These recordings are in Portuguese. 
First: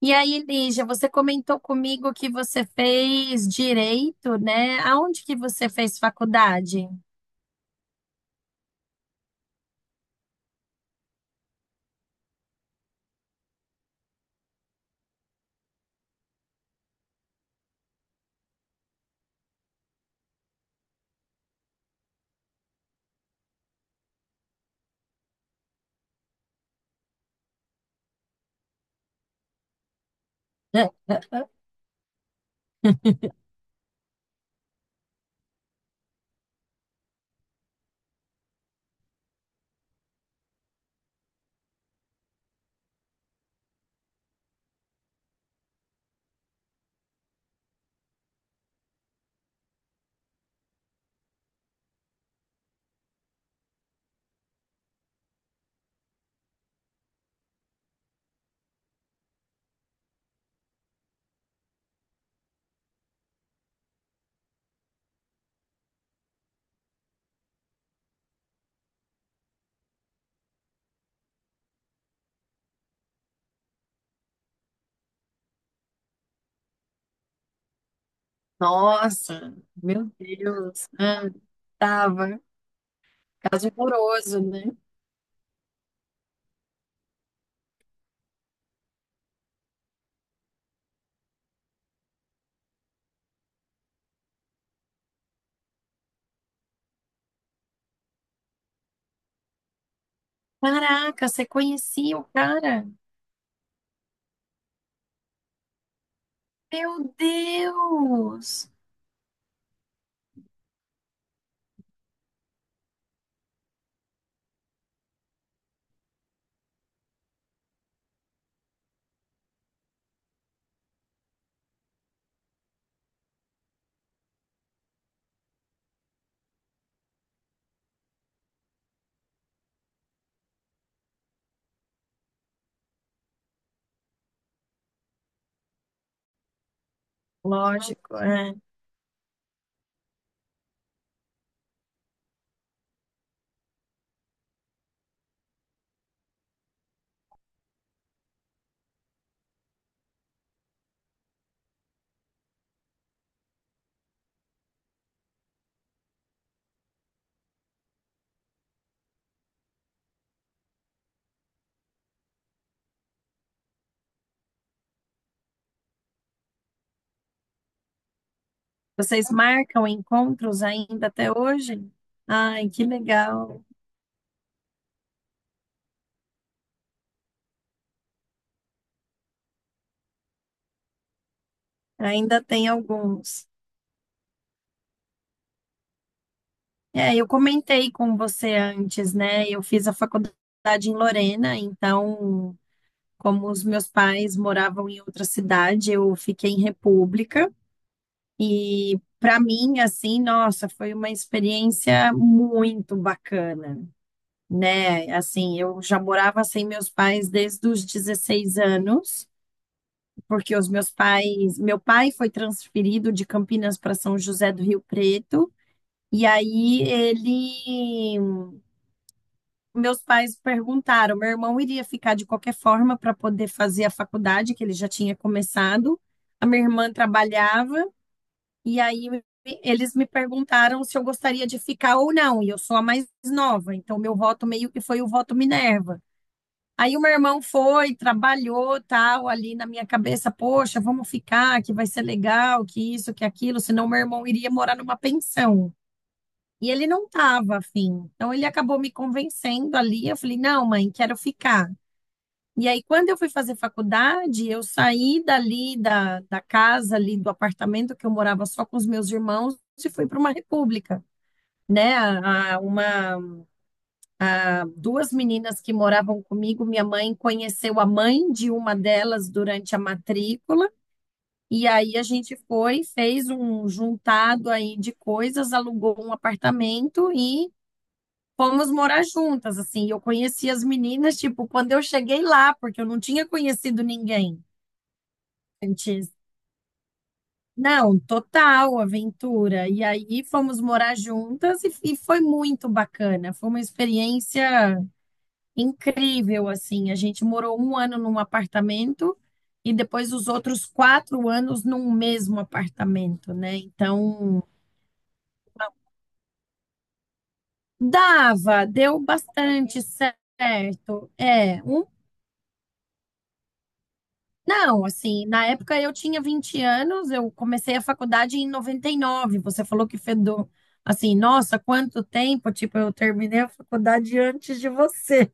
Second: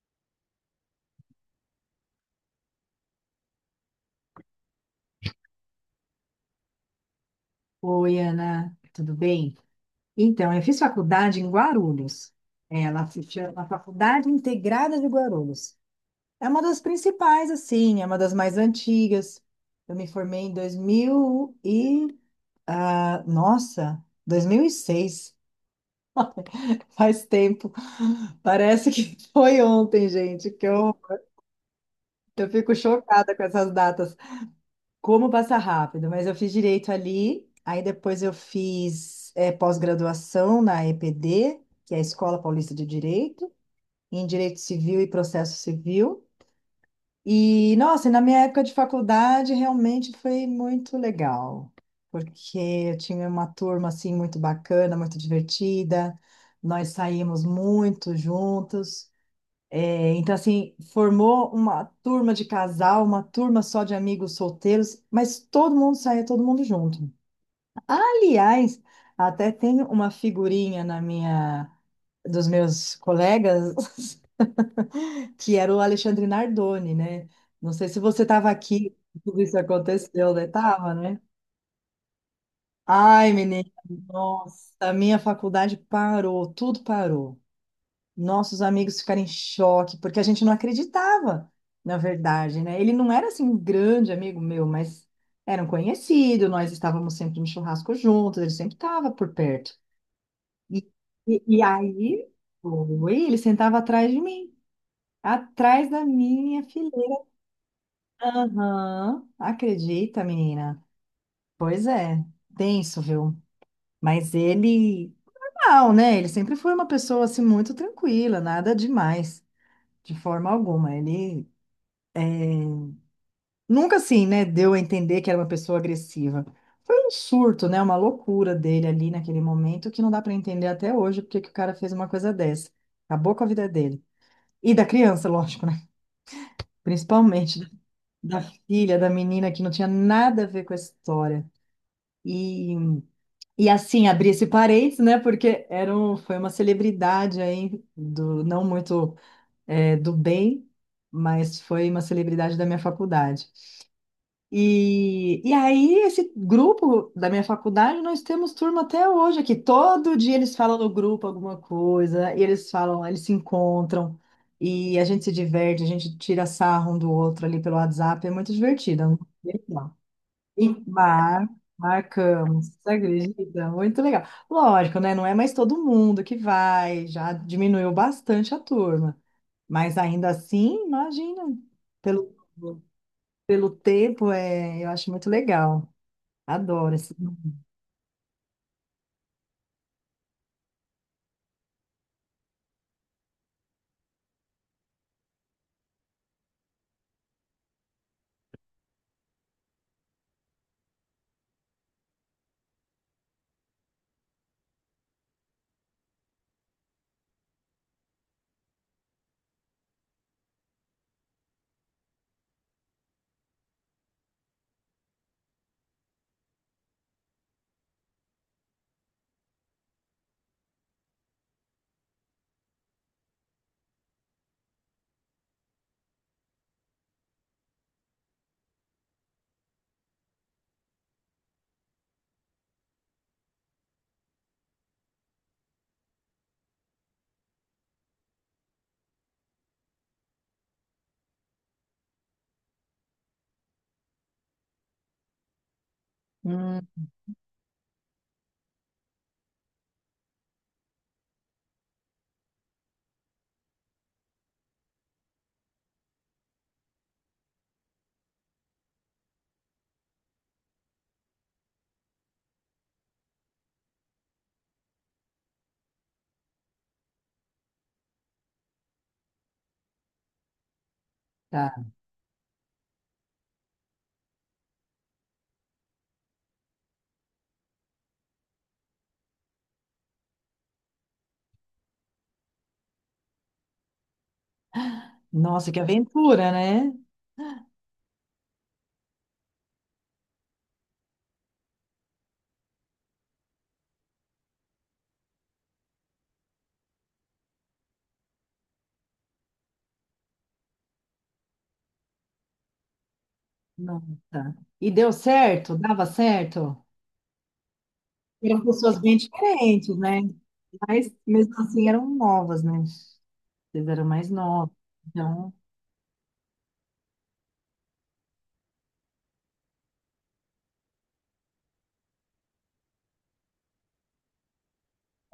E aí, Lígia, você comentou comigo que você fez direito, né? Aonde que você fez faculdade? Oi, Ana, tudo bem? Então, eu fiz faculdade em Guarulhos. Ela se chama Faculdade Integrada de Guarulhos. É uma das principais, assim, é uma das mais antigas. Eu me formei em 2000 e... ah, nossa, 2006. Faz tempo. Parece que foi ontem, gente, que eu, eu fico chocada com essas datas. Como passar rápido, mas eu fiz direito ali, aí depois eu fiz pós-graduação na EPD, que é a Escola Paulista de Direito, em Direito Civil e Processo Civil. E, nossa, e na minha época de faculdade realmente foi muito legal, porque eu tinha uma turma assim muito bacana, muito divertida, nós saímos muito juntos. É. Então, assim, formou uma turma de casal, uma turma só de amigos solteiros, mas todo mundo saía, todo mundo junto. Aliás, até tem uma figurinha na minha, dos meus colegas, que era o Alexandre Nardoni, né? Não sei se você estava aqui, tudo Nossa, isso meu aconteceu, né? Deus, Tava, né? ah, tava Ai, menina, caso horroroso, nossa, né? a minha faculdade parou, tudo parou. Nossos amigos ficaram em choque, porque a gente não acreditava, na verdade, né? Ele não era assim um grande amigo meu, mas era um conhecido, nós estávamos sempre no churrasco juntos, ele sempre estava por perto. E, Caraca, e, você e conhecia o aí, cara? foi, ele sentava atrás de mim, atrás da minha Meu fileira. Deus! Aham, acredita, menina? Pois é, tenso, viu? Mas ele, não, né? Ele sempre foi uma pessoa assim muito tranquila, nada demais, de forma alguma. Ele nunca assim, né, deu a entender que era uma pessoa agressiva. Foi um surto, né, uma loucura dele ali naquele momento que não dá para entender até hoje porque que o cara fez uma coisa dessa. Acabou com a vida dele. E da criança, lógico, né? Principalmente Lógico, da é. filha, da menina que não tinha nada a ver com a história. E, e assim, abrir esse parênteses, né, porque era um, foi uma celebridade aí, do, não muito do bem, mas foi uma celebridade da minha faculdade. E aí, esse grupo da minha faculdade, nós temos turma até hoje aqui. Todo dia eles falam no grupo alguma coisa, e eles falam, eles se encontram, e a gente se diverte, a gente tira sarro um do outro ali pelo WhatsApp, é muito divertido. É muito Vocês marcam legal. encontros E ainda até mar, hoje? Ai, Marcamos, que você legal. acredita? Muito legal. Lógico, né? Não é mais todo mundo que vai, já diminuiu bastante a turma, mas ainda assim, imagina, pelo. Ainda tem alguns. Pelo tempo, é, eu acho muito legal. Adoro É, esse. eu comentei com você antes, né? Eu fiz a faculdade em Lorena, então, como os meus pais moravam em outra cidade, eu fiquei em República. E para mim, assim, nossa, foi uma experiência muito bacana, né? Assim, eu já morava sem meus pais desde os 16 anos, porque os meus pais, meu pai foi transferido de Campinas para São José do Rio Preto. E aí ele meus pais perguntaram, meu irmão iria ficar de qualquer forma para poder fazer a faculdade, que ele já tinha começado. A minha irmã trabalhava, e aí eles me perguntaram se eu gostaria de ficar ou não, e eu sou a mais nova, então meu voto meio que foi o voto Minerva. Aí o meu irmão foi, trabalhou, tal, ali na minha cabeça, poxa, vamos ficar, que vai ser legal, que isso, que aquilo, senão meu irmão iria morar numa pensão. E Hum, ele não estava afim. Então ele acabou me convencendo ali. Eu falei, não, mãe, quero ficar. E aí, quando eu fui fazer faculdade, eu saí dali da casa, ali do apartamento que eu morava só com os meus irmãos e fui para uma república, né? Duas meninas que moravam comigo, minha mãe conheceu a mãe de uma delas durante a matrícula. E tá. aí a gente foi, fez um juntado aí de coisas, alugou um apartamento e fomos morar juntas, assim. Eu conheci as meninas, tipo, quando eu cheguei lá, porque eu não tinha conhecido ninguém Nossa, que antes. aventura, né? Não, total aventura. E aí fomos morar juntas e foi muito bacana. Foi uma experiência incrível, assim. A gente morou um ano num apartamento e depois os outros 4 anos num mesmo apartamento, né? Nossa. Então, E deu certo? Dava certo? Eram dava, pessoas deu bem bastante diferentes, certo. né? Mas mesmo É, assim eram novas, né? Vocês eram mais novos. não, assim, na Então, época eu tinha 20 anos, eu comecei a faculdade em 99. Você falou que fez assim, nossa, quanto tempo, tipo, eu terminei a faculdade antes de você.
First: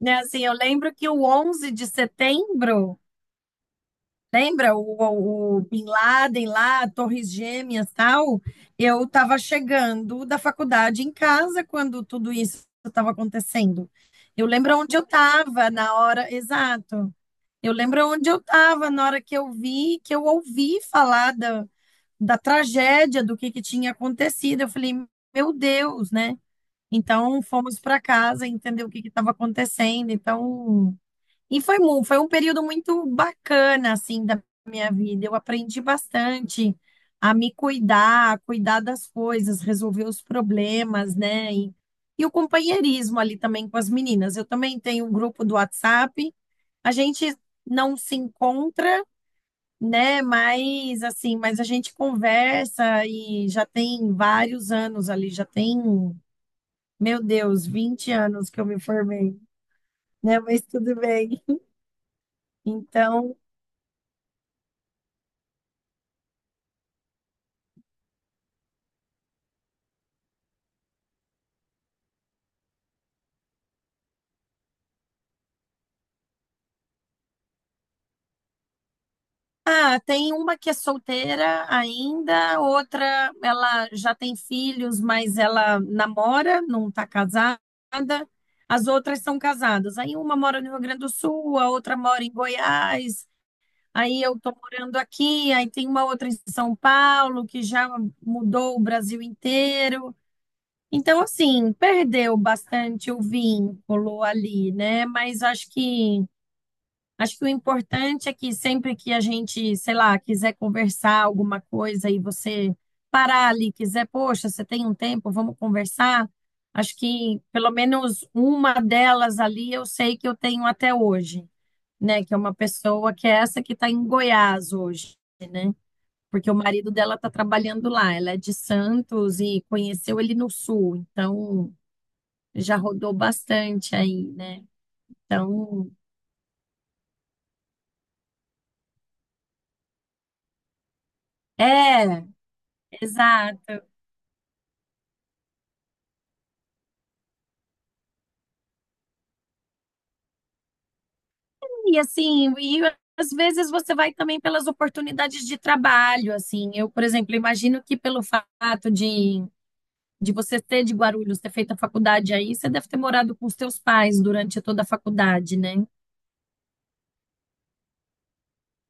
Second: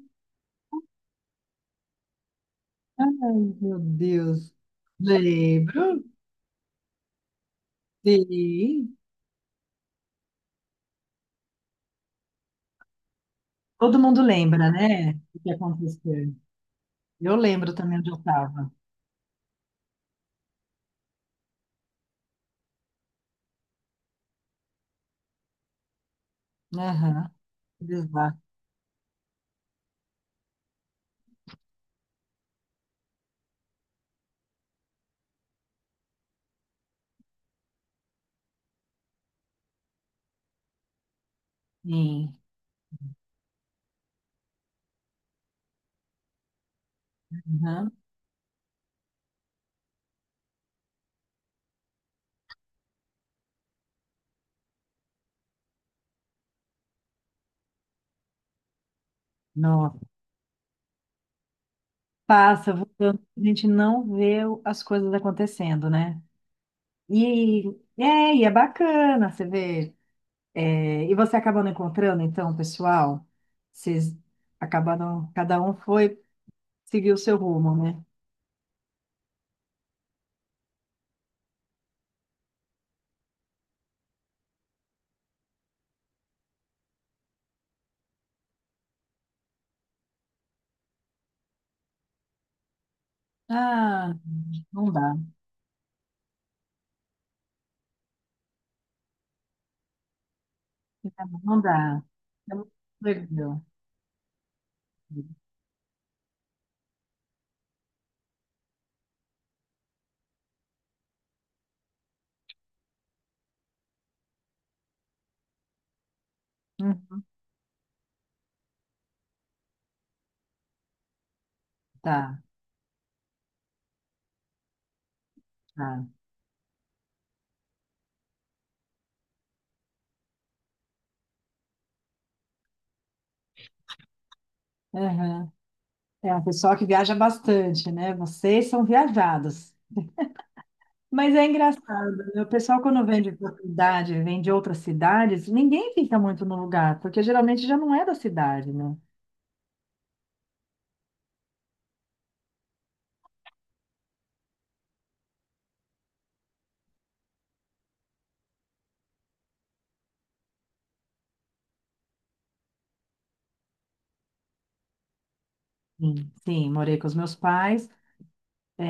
Né, assim, eu lembro que o 11 de setembro. ai, meu Deus. Lembra o Bin Lembro. Laden lá, Torres Gêmeas, tal? Sim. Eu estava chegando da faculdade em casa quando tudo isso estava acontecendo. Todo mundo Eu lembra, lembro onde eu né? O que estava na hora, aconteceu. exato. Eu Eu lembro também lembro onde eu onde eu estava. estava na hora que eu vi, que eu ouvi falar da tragédia, do que tinha acontecido. Eu falei, meu Deus, né? Aham. Então fomos para Exato. casa entender o que que estava acontecendo. Então e foi um período muito bacana, assim, da minha vida. Eu aprendi bastante a me cuidar, a cuidar das coisas, resolver os problemas, né? E o Sim. companheirismo ali também com as meninas. Eu também tenho um grupo do WhatsApp. A gente Aham. não se encontra, né? Mas, assim, mas a gente conversa e já tem vários anos ali, já tem, meu Deus, 20 anos que eu me formei, Nossa. né? Mas tudo bem. Passa, voltando, Então, a gente não vê o- as coisas acontecendo, né? E e é bacana, você vê. É, e você acabando encontrando, então, o pessoal, vocês acabaram, cada um foi seguir o seu rumo, né? ah, tem uma que é solteira ainda, outra ela já tem filhos, mas ela namora, não está casada. As outras são casadas. Aí uma mora no Rio Grande do Sul, a outra mora em Goiás. Ah, Aí eu estou não morando dá, aqui, aí tem uma outra em São Paulo que já mudou o Brasil inteiro. Então, não assim, dá. perdeu É muito bastante o legal. vínculo ali, né? Mas acho que o importante é que sempre que a gente, sei lá, quiser conversar alguma coisa e você parar ali, quiser, poxa, você tem um tempo, vamos conversar. Acho Hum, que pelo menos uma delas ali eu sei que eu tenho até hoje, né? Que é Tá, uma pessoa que é essa que está em Goiás hoje, né? tá. Porque o marido dela está trabalhando lá. Ela é de Santos e conheceu ele no Sul, então já rodou bastante aí, né? Aham. Então, É um pessoal que viaja bastante, né? Vocês são viajados. Mas é engraçado, é, né? O pessoal, quando vem de outra exato. cidade, vem de outras cidades, ninguém fica muito no lugar, porque geralmente já não é da cidade, né? E assim, e às vezes você vai também pelas oportunidades de trabalho, assim. Eu, por exemplo, imagino que pelo fato de você ser de Guarulhos, ter feito a faculdade aí, você deve ter morado com os seus pais durante toda a faculdade, né? Sim, sim, morei com os meus pais,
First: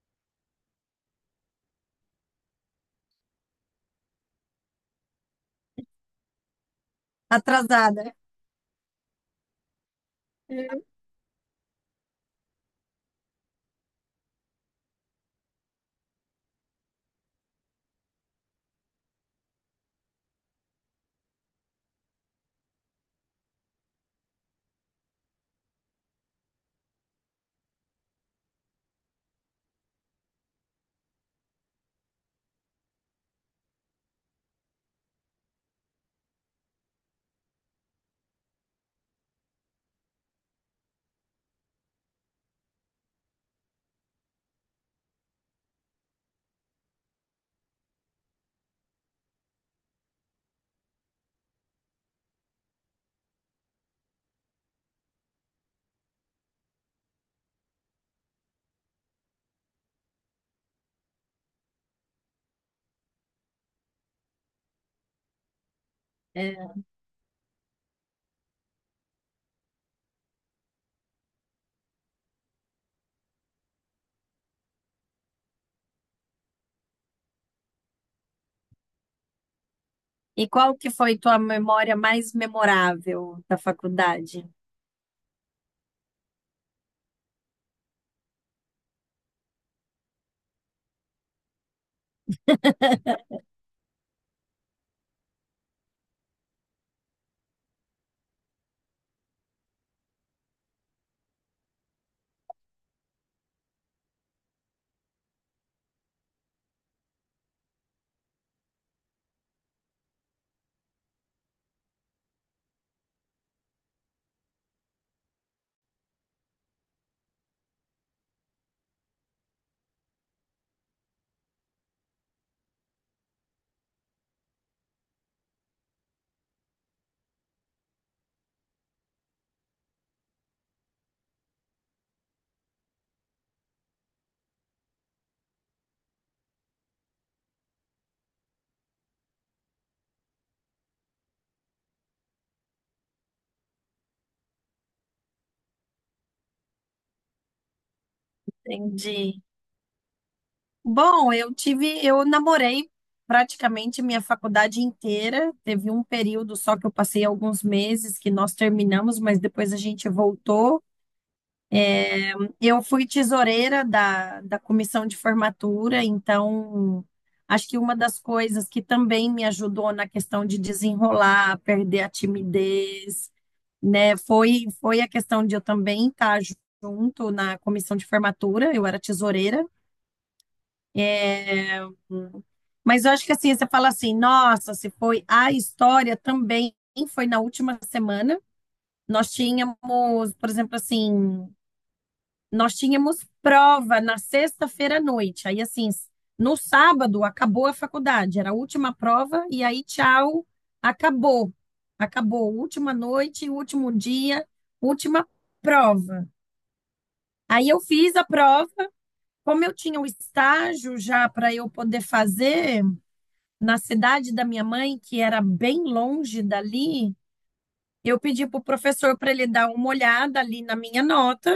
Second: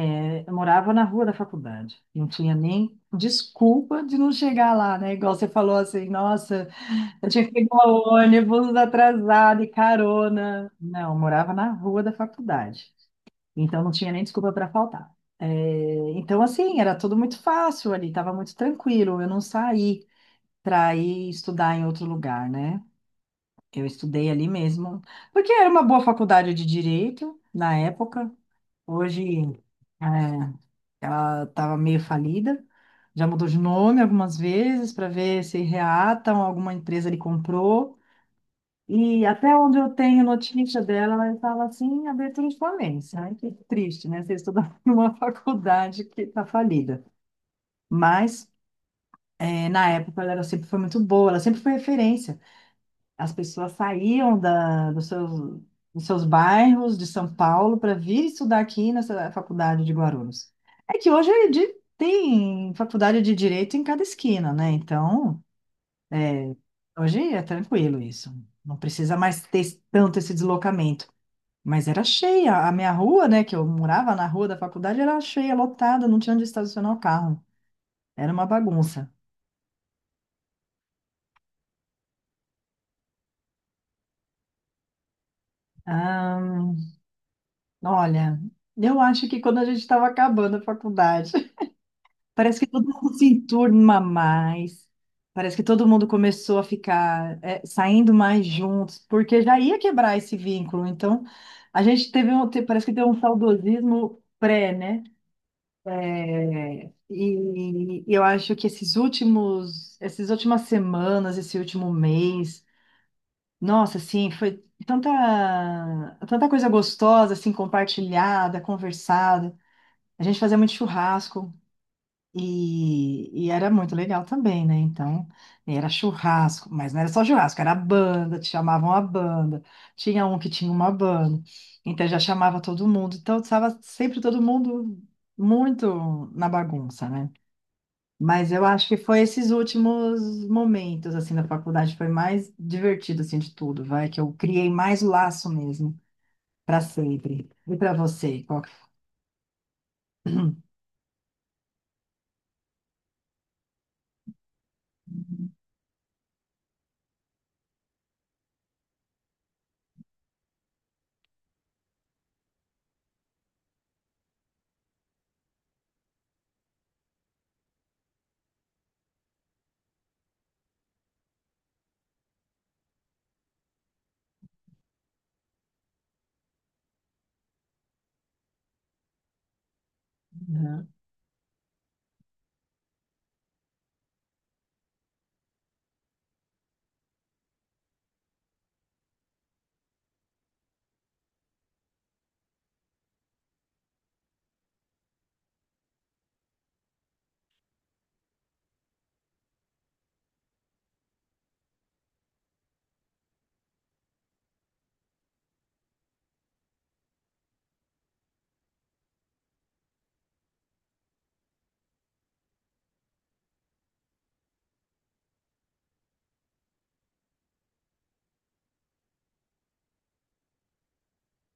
é, eu morava na rua da faculdade, não tinha nem desculpa de não chegar lá, né? Igual você falou assim, nossa, eu tinha que pegar Atrasada. o ônibus atrasado e carona. Não, eu morava na rua da faculdade, então não tinha nem desculpa para faltar. É, então, assim, era tudo muito fácil ali, estava muito tranquilo, eu não saí para ir estudar em outro lugar, né? Eu estudei ali mesmo, porque era uma boa faculdade de direito na época. Hoje, é, ela estava meio falida, já mudou de nome algumas vezes para ver se reatam, alguma empresa lhe comprou. E até onde eu tenho notícia dela, ela estava assim, em abertura de falência. Ai, que triste, né? Você estudar numa faculdade que está falida. Mas, é, na época, ela era- sempre foi muito boa, ela sempre foi referência. As pessoas saíam da, dos seus bairros de São Paulo para vir estudar aqui nessa faculdade de Guarulhos. É que hoje é de- tem faculdade de direito em cada esquina, né? Então, É. hoje é tranquilo isso. Não precisa mais ter esse- tanto esse deslocamento. Mas era cheia. A minha rua, né, que eu morava na rua da faculdade, era cheia, lotada, não tinha onde estacionar o carro. Era uma bagunça. E qual que foi tua memória mais memorável da faculdade? Ah, olha, eu acho que quando a gente estava acabando a faculdade. Parece que todo mundo se enturma mais. Parece que todo mundo começou a ficar é, saindo mais juntos, porque já ia quebrar esse vínculo. Então, a gente teve um, te- parece que teve um saudosismo pré, né? É, e, eu acho que esses últimos, essas últimas semanas, esse último mês, nossa, assim, foi tanta, tanta coisa gostosa, assim, compartilhada, conversada. A gente fazia muito churrasco. E era muito legal também, né? Então, era churrasco, mas não era só churrasco, era banda, te chamavam a banda. Tinha um que tinha uma banda, então já chamava todo mundo. Então, estava sempre todo mundo muito na bagunça, né? Mas eu acho que foi esses últimos momentos, assim, da faculdade, foi mais divertido, assim, de tudo, vai, que eu criei mais laço mesmo, para sempre. E para você, qual que... foi? Entendi. Bom, eu tive, eu namorei praticamente minha faculdade inteira. Teve um período só que eu passei alguns meses que nós terminamos, mas depois a gente voltou. Eu fui tesoureira da comissão de formatura, então acho que uma das coisas que também me ajudou na questão de desenrolar, perder a timidez, né, foi a questão de eu também estar junto na comissão de formatura. Eu era tesoureira. Uhum. É. Mas eu acho que assim, você fala assim, nossa, se foi a história também foi na última semana. Nós tínhamos, por exemplo, assim, nós tínhamos prova na sexta-feira à noite. Aí, assim, no sábado acabou a faculdade, era a última prova, e aí, tchau, acabou. Acabou, última noite, último dia, última prova. Aí eu fiz a prova, como eu tinha o estágio já para eu poder fazer, na cidade da minha mãe, que era bem longe dali, eu pedi para o professor para ele dar uma olhada ali na minha nota.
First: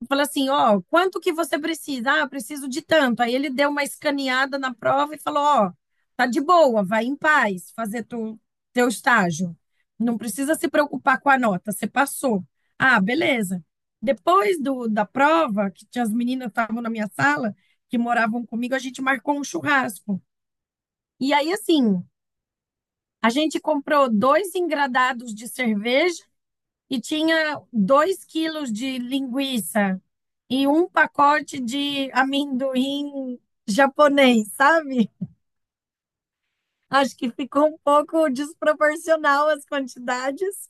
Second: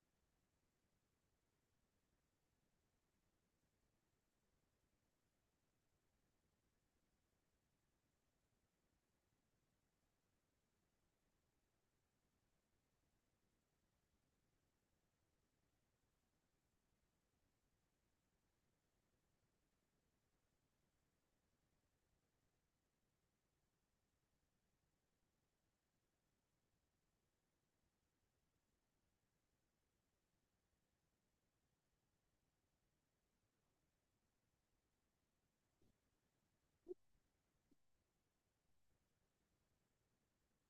Eu falei assim, ó, quanto que você precisa? Ah, eu preciso de tanto. Aí ele deu uma escaneada na prova e falou, ó, tá de boa, vai em paz fazer teu estágio. Não precisa se preocupar com a nota, você passou. Ah, beleza. Depois da prova, que tinha as meninas que estavam na minha sala, que moravam comigo, a gente marcou um churrasco. E aí, assim, a gente comprou dois engradados de cerveja e tinha 2 quilos de linguiça e um pacote de amendoim japonês, sabe? Acho que ficou um pouco desproporcional as quantidades.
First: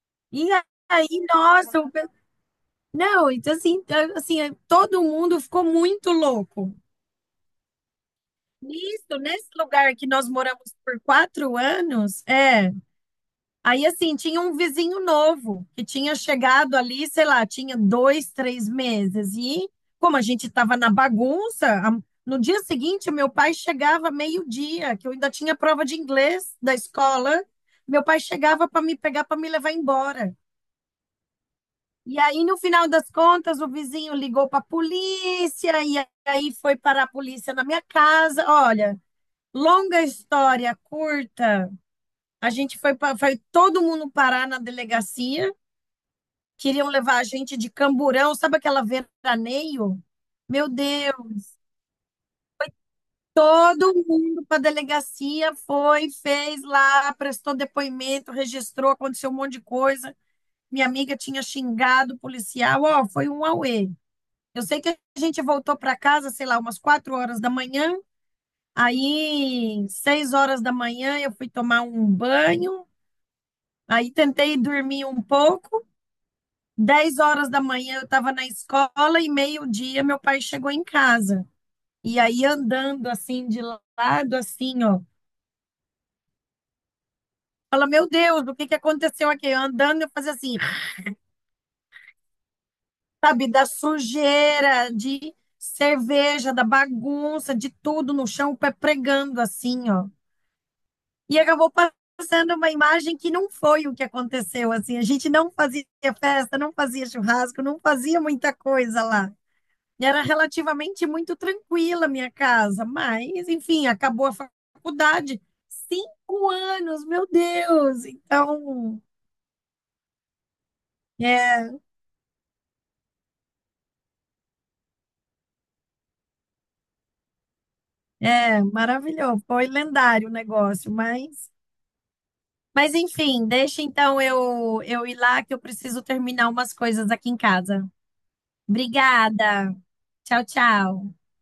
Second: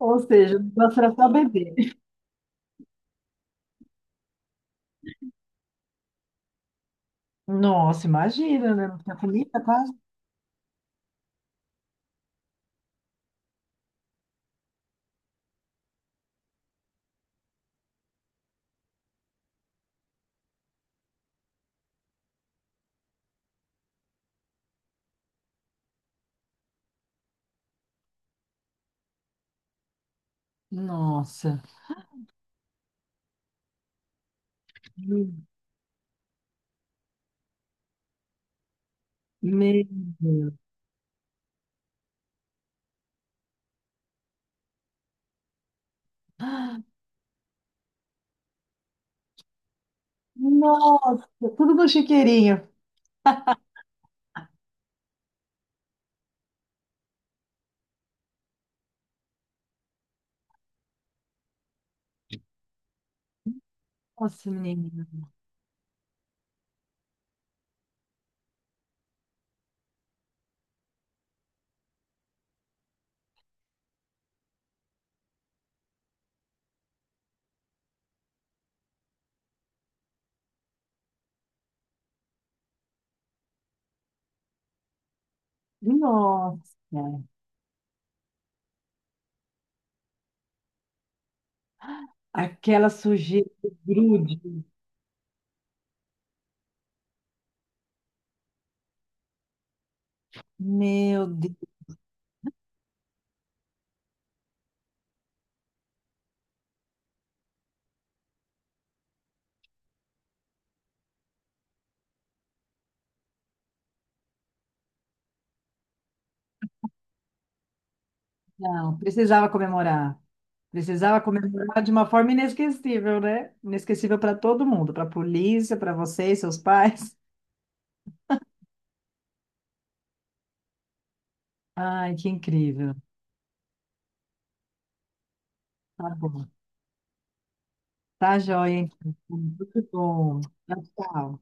Ou E seja, o negócio era aí, só beber. nossa, não, então assim, assim, todo mundo ficou muito louco. Nossa, imagina, né? Não tinha Nisso, nesse comida quase. lugar que nós moramos por 4 anos, é. Aí, assim, tinha um vizinho novo que tinha chegado ali, sei lá, tinha dois, três meses. E como a gente estava na bagunça, no dia seguinte, meu pai chegava meio-dia, que eu ainda tinha prova de inglês da escola. Meu pai chegava para me pegar, para me levar embora. Nossa. E aí, no final das contas, o vizinho ligou para a Meu polícia, e aí foi parar a polícia na minha casa. Olha, meu longa Deus. história curta, a gente foi todo mundo parar na delegacia. Queriam levar a gente de Camburão, sabe aquela veraneio? Meu Deus, Nossa, tudo no chiqueirinho. todo mundo para a delegacia foi, fez lá, prestou depoimento, registrou, aconteceu um monte de coisa. Minha amiga tinha xingado o policial, ó, oh, foi um auê. Nossa, Eu sei que a menina. gente voltou para casa, sei lá, umas 4 horas da manhã. Aí, 6 horas da manhã, eu fui tomar um banho. Aí, tentei dormir um pouco. 10 horas da manhã eu estava na escola e meio-dia meu pai chegou em casa. E aí andando assim de lado, assim, ó. Nossa. Fala, meu Deus, o que que aconteceu aqui? Eu andando, eu fazia assim, Aquela sujeira sabe, da que grude. sujeira, de cerveja, da bagunça, de tudo no chão, o pé pregando assim, ó. Meu E Deus. acabou passando uma imagem que não foi o que aconteceu, assim. A gente não fazia festa, não fazia churrasco, não fazia muita coisa lá. Era relativamente muito tranquila a minha casa, mas, enfim, acabou a faculdade. 5 anos, meu Deus! Não, Então, precisava comemorar. Precisava é, comemorar de uma forma inesquecível, né? Inesquecível para todo mundo, para a polícia, para vocês, seus pais. é maravilhoso. Foi lendário o negócio, mas, Ai, que incrível. mas enfim, deixa então eu ir lá que eu preciso Tá bom. terminar umas coisas aqui em casa. Tá joia, hein? Obrigada. Muito bom. Tchau, Tchau, tchau. tchau.